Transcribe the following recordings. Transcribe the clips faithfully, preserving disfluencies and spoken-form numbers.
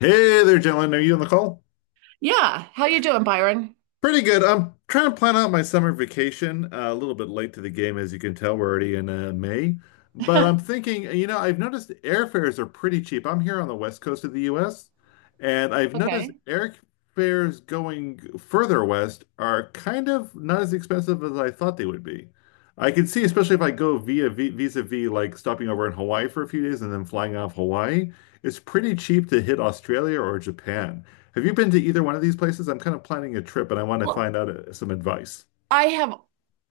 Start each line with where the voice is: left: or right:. left: Hey there, gentlemen. Are you on the call?
right: Yeah, how you doing, Byron?
left: Pretty good. I'm trying to plan out my summer vacation. Uh, a little bit late to the game, as you can tell. We're already in uh, May. But I'm thinking, you know, I've noticed airfares are pretty cheap. I'm here on the west coast of the U S, and I've noticed
right: Okay.
left: airfares going further west are kind of not as expensive as I thought they would be. I can see, especially if I go via vi- vis-a-vis like stopping over in Hawaii for a few days and then flying off Hawaii, it's pretty cheap to hit Australia or Japan. Have you been to either one of these places? I'm kind of planning a trip and I want to
right: Well,
left: find out uh, some advice.
right: I have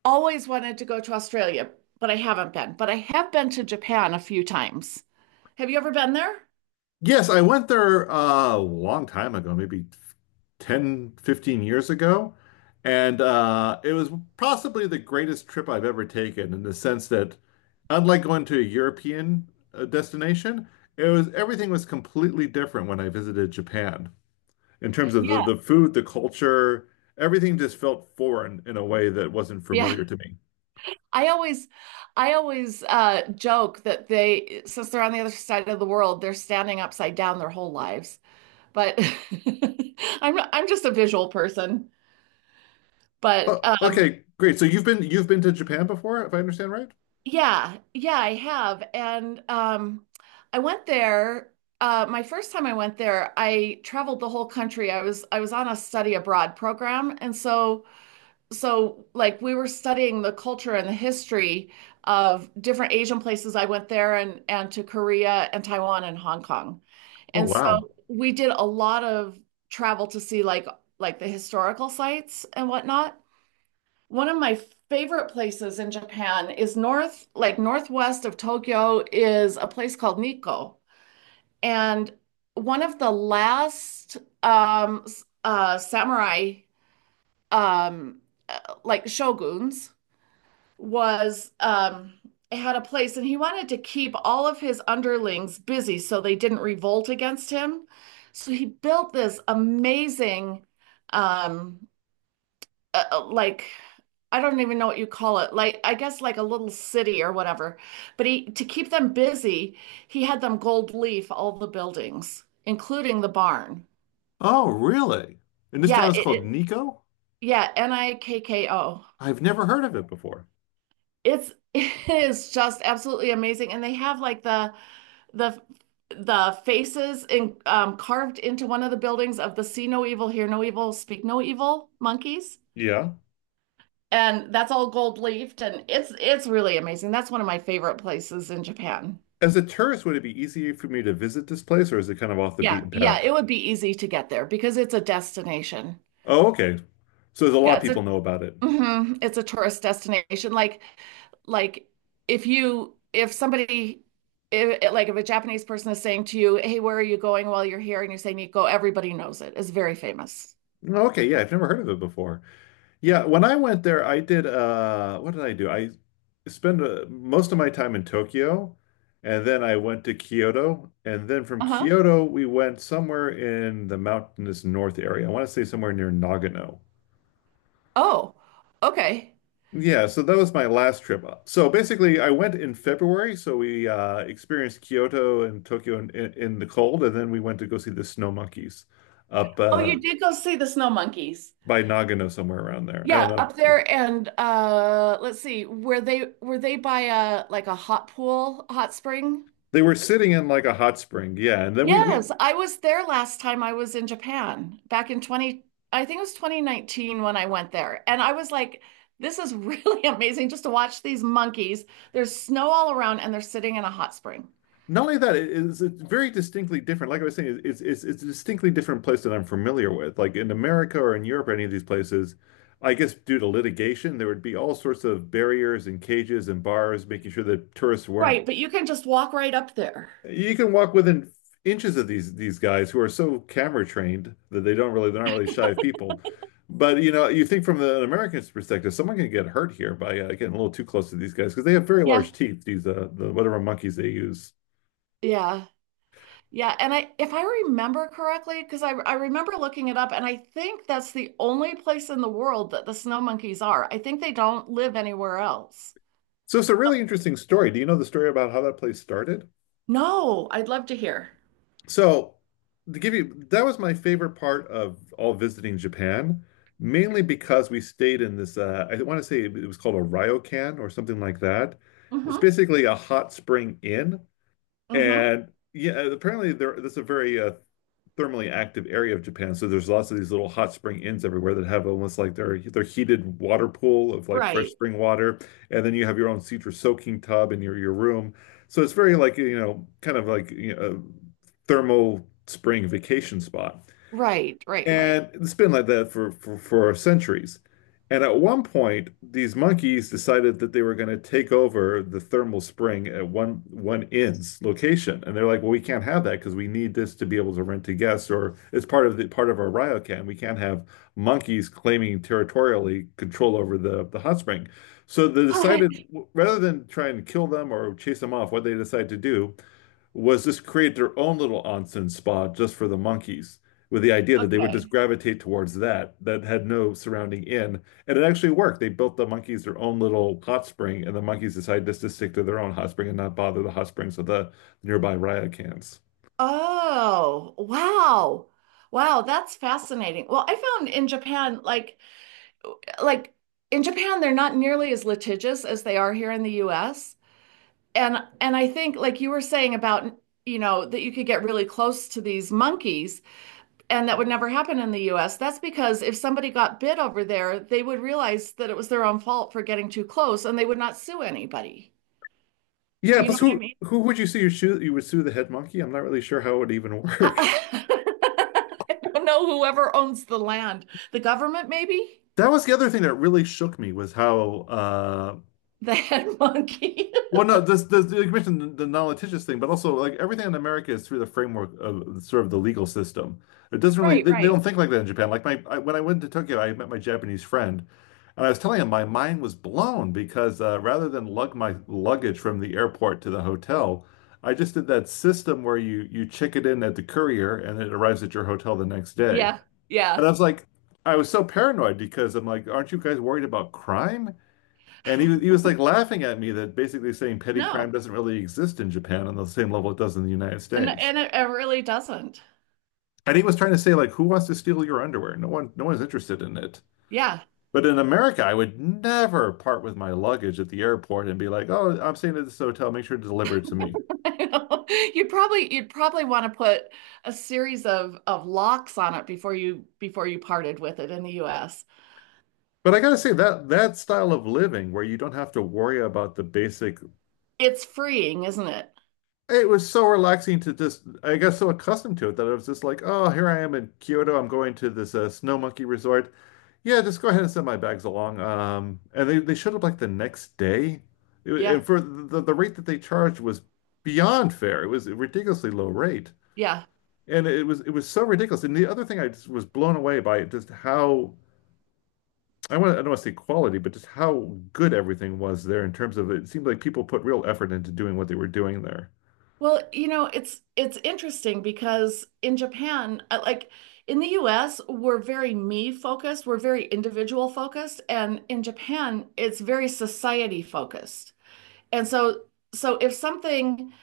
right: always wanted to go to Australia, but I haven't been. But I have been to Japan a few times. Have you ever been there?
left: Yes, I went there uh, a long time ago, maybe ten, fifteen years ago. And uh, it was possibly the greatest trip I've ever taken in the sense that, unlike going to a European uh, destination, it was everything was completely different when I visited Japan in terms of the,
right: Yeah,
left: the food, the culture, everything just felt foreign in a way that wasn't
right: yeah.
left: familiar to me.
right: I always, I always uh, joke that they, since they're on the other side of the world, they're standing upside down their whole lives. But I'm I'm just a visual person. But
left: Oh,
right: um,
left: okay, great. So you've been you've been to Japan before, if I understand right?
right: Yeah, yeah, I have. And um, I went there uh, my first time I went there, I traveled the whole country. I was I was on a study abroad program, and so so like we were studying the culture and the history of different Asian places. I went there and and to Korea and Taiwan and Hong Kong.
left: Oh,
right: And so
left: wow.
right: we did a lot of travel to see like like the historical sites and whatnot. One of my favorite places in Japan is north, like northwest of Tokyo, is a place called Nikko. And one of the last um, s- uh, samurai, um, uh, like shoguns, was um, had a place, and he wanted to keep all of his underlings busy so they didn't revolt against him. So he built this amazing um, uh, uh, like I don't even know what you call it. Like I guess like a little city or whatever. But he to keep them busy, he had them gold leaf all the buildings, including the barn.
left: Oh, really? And this town
right: Yeah,
left: is
right: it,
left: called
right: it
left: Nico?
right: yeah, N I K K O.
left: I've never heard of it before.
right: It's it is just absolutely amazing. And they have like the the the faces in, um, carved into one of the buildings of the See No Evil, Hear No Evil, Speak No Evil monkeys,
left: Yeah.
right: and that's all gold leafed and it's it's really amazing. That's one of my favorite places in Japan.
left: As a tourist, would it be easier for me to visit this place or is it kind of off the
right: Yeah,
left: beaten
right: yeah,
left: path?
right: it would be easy to get there because it's a destination.
left: Oh, okay. So there's a lot
right: Yeah,
left: of
right: it's
left: people
right: a
left: know about it.
right: mhm, it's a tourist destination. Like like if you if somebody if like if a Japanese person is saying to you, "Hey, where are you going while you're here?" and you're saying Nikko, everybody knows it. It's very famous.
left: Okay, yeah, I've never heard of it before. Yeah, when I went there, I did uh what did I do? I spent uh, most of my time in Tokyo and then I went to Kyoto and then from
right: Uh-huh.
left: Kyoto we went somewhere in the mountainous north area. I want to say somewhere near Nagano.
right: Oh, okay.
left: Yeah, so that was my last trip up. So basically, I went in February. So we uh, experienced Kyoto and Tokyo in, in, in the cold, and then we went to go see the snow monkeys up
right: Oh,
left: uh,
right: you did go see the snow monkeys.
left: by Nagano, somewhere around there. I don't
right: Yeah,
left: know.
right: up
left: Yeah.
right: there and uh let's see, were they were they by a like a hot pool, hot spring?
left: They were sitting in like a hot spring. Yeah, and then we we
right: Yes, I was there last time I was in Japan back in twenty, I think it was twenty nineteen when I went there. And I was like, this is really amazing just to watch these monkeys. There's snow all around and they're sitting in a hot spring.
left: not only that, it is it's very distinctly different. Like I was saying, it's it's it's a distinctly different place that I'm familiar with. Like in America or in Europe, or any of these places. I guess due to litigation, there would be all sorts of barriers and cages and bars, making sure that tourists weren't.
right: Right, but you can just walk right up there.
left: You can walk within inches of these these guys who are so camera trained that they don't really they're not really shy of people. But you know, you think from the, an American's perspective, someone can get hurt here by uh, getting a little too close to these guys because they have very
right: Yeah.
left: large teeth. These uh, the whatever monkeys they use.
right: Yeah. Yeah, and I if I remember correctly, because I I remember looking it up, and I think that's the only place in the world that the snow monkeys are. I think they don't live anywhere else.
left: So it's a really interesting story. Do you know the story about how that place started?
right: No, I'd love to hear.
left: So, to give you, that was my favorite part of all visiting Japan, mainly because we stayed in this, uh, I want to say it was called a ryokan or something like that. It's
right: Mm-hmm.
left: basically a hot spring inn
right: Mm-hmm.
left: and yeah, apparently there that's a very uh, thermally active area of Japan. So there's lots of these little hot spring inns everywhere that have almost like their their heated water pool of like fresh
right: Right.
left: spring water, and then you have your own secret soaking tub in your your room. So it's very like you know kind of like, you know, a thermal spring vacation spot.
right: Right, right, right.
left: And it's been like that for for, for centuries. And at one point, these monkeys decided that they were going to take over the thermal spring at one one inn's location. And they're like, well, we can't have that because we need this to be able to rent to guests, or it's part of the part of our RioCan. We can't have monkeys claiming territorially control over the, the hot spring. So they decided, rather than try and kill them or chase them off, what they decided to do was just create their own little onsen spa just for the monkeys, with the idea that they would just
right: Okay.
left: gravitate towards that, that had no surrounding inn. And it actually worked. They built the monkeys their own little hot spring, and the monkeys decided just to stick to their own hot spring and not bother the hot springs of the nearby riot cans.
right: Oh, wow. Wow, that's fascinating. Well, I found in Japan, like like in Japan, they're not nearly as litigious as they are here in the U S. and and I think like you were saying about you know that you could get really close to these monkeys and that would never happen in the U S. That's because if somebody got bit over there, they would realize that it was their own fault for getting too close and they would not sue anybody.
left: Yeah,
right: You know
left: plus
right: what I
left: who
right: mean?
left: who would you sue? You shoot? You would sue the head monkey? I'm not really sure how it would even work.
right: I don't know whoever owns the land. The government maybe?
left: That was the other thing that really shook me was how uh
right: The head monkey.
left: Well, no, this, this you mentioned the, the non-litigious thing, but also like everything in America is through the framework of sort of the legal system. It doesn't really.
right: Right,
left: They, they
right: right.
left: don't think like that in Japan. Like my I, when I went to Tokyo, I met my Japanese friend, and I was telling him my mind was blown because uh, rather than lug my luggage from the airport to the hotel, I just did that system where you you check it in at the courier and it arrives at your hotel the next day.
right: Yeah.
left: And
right: Yeah.
left: I was like, I was so paranoid because I'm like, aren't you guys worried about crime? And he was he was like laughing at me that basically saying petty crime
right: No.
left: doesn't really exist in Japan on the same level it does in the United
right: And
left: States.
right: and it, it really doesn't.
left: And he was trying to say like, who wants to steal your underwear? No one, no one's interested in it.
right: Yeah.
left: But in America, I would never part with my luggage at the airport and be like, oh, I'm staying at this hotel. Make sure to deliver it to me.
right: You'd probably you'd probably want to put a series of of locks on it before you before you parted with it in the U S.
left: But I gotta say that that style of living where you don't have to worry about the basic.
right: It's freeing, isn't it?
left: It was so relaxing to just, I got so accustomed to it that I was just like, oh, here I am in Kyoto. I'm going to this uh, Snow Monkey Resort. Yeah, just go ahead and send my bags along. Um, and they, they showed up like the next day. It wa-
right: Yeah.
left: and for the, the rate that they charged was beyond fair. It was a ridiculously low rate.
right: Yeah.
left: And it was it was so ridiculous. And the other thing I just was blown away by just how I want I don't want to say quality, but just how good everything was there in terms of it seemed like people put real effort into doing what they were doing there.
right: Well, you know, it's it's interesting because in Japan, uh, like in the U S, we're very me focused, we're very individual focused, and in Japan, it's very society focused. And so so if something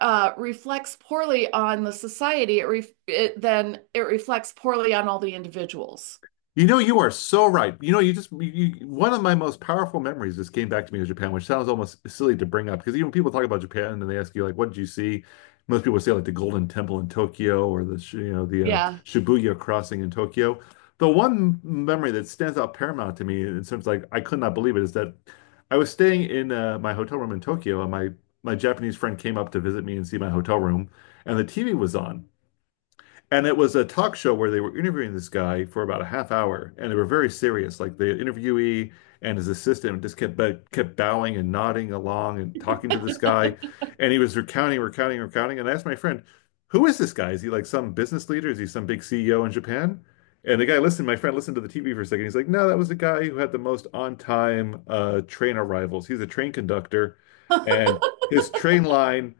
right: uh, reflects poorly on the society, it ref it, then it reflects poorly on all the individuals.
left: You know, you are so right. You know, you just you, you- one of my most powerful memories just came back to me of Japan, which sounds almost silly to bring up because even when people talk about Japan and they ask you like, "What did you see?" Most people say like the Golden Temple in Tokyo or the sh- you know the uh,
right: Yeah.
left: Shibuya crossing in Tokyo. The one memory that stands out paramount to me in terms of, like I could not believe it is that I was staying in uh, my hotel room in Tokyo and my my Japanese friend came up to visit me and see my hotel room and the T V was on. And it was a talk show where they were interviewing this guy for about a half hour, and they were very serious. Like the interviewee and his assistant just kept kept bowing and nodding along and talking to this guy, and he was recounting, recounting, recounting. And I asked my friend, "Who is this guy? Is he like some business leader? Is he some big C E O in Japan?" And the guy listened. My friend listened to the T V for a second. He's like, "No, that was the guy who had the most on-time uh, train arrivals. He's a train conductor, and his train line"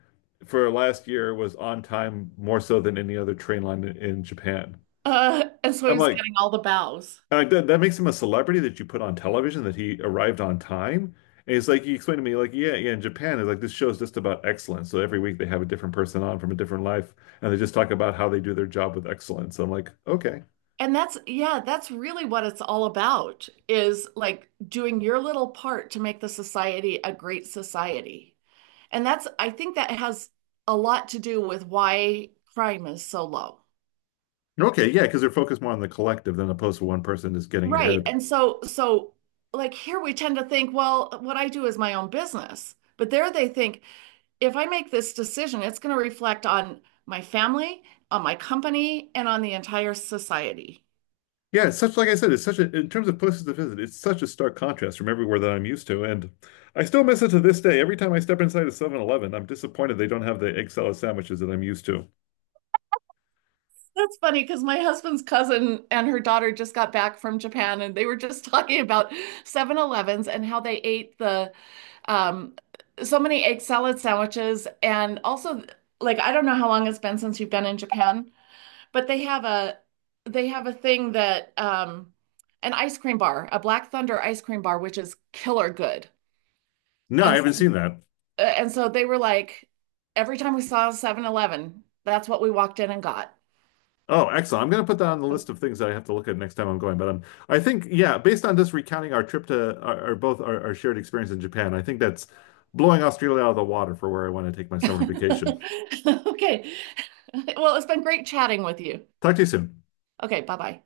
left: for last year was on time more so than any other train line in, in Japan.
right: Uh, and so he
left: I'm
right: was
left: like,
right: getting all the bows.
left: uh, that, that makes him a celebrity that you put on television that he arrived on time. And it's like he explained to me, like, yeah, yeah, in Japan, it's like this show's just about excellence. So every week they have a different person on from a different life, and they just talk about how they do their job with excellence. So I'm like, okay,
right: And that's, yeah, that's really what it's all about is like doing your little part to make the society a great society. And that's, I think that has a lot to do with why crime is so low.
left: okay, yeah, because they're focused more on the collective than opposed to one person just getting
right: Right.
left: ahead.
right: And so, so like here we tend to think, well, what I do is my own business. But there they think, if I make this decision, it's going to reflect on my family, on my company, and on the entire society.
left: Yeah, it's such like I said, it's such a in terms of places to visit, it's such a stark contrast from everywhere that I'm used to. And I still miss it to this day. Every time I step inside a Seven I'm disappointed they don't have the egg salad sandwiches that I'm used to.
right: That's funny because my husband's cousin and her daughter just got back from Japan and they were just talking about Seven Elevens and how they ate the um, so many egg salad sandwiches. And also, like, I don't know how long it's been since you've been in Japan, but they have a they have a thing that um, an ice cream bar, a Black Thunder ice cream bar, which is killer good.
left: No, I
right: And
left: haven't seen that.
right: uh, and so they were like, every time we saw seven-Eleven, that's what we walked in and got.
left: Oh, excellent. I'm going to put that on the list of things that I have to look at next time I'm going. But um, I think, yeah, based on just recounting our trip to our, our both our, our shared experience in Japan, I think that's blowing Australia out of the water for where I want to take my summer vacation.
right: Okay. Well, it's been great chatting with you.
left: Talk to you soon.
right: Okay, bye-bye.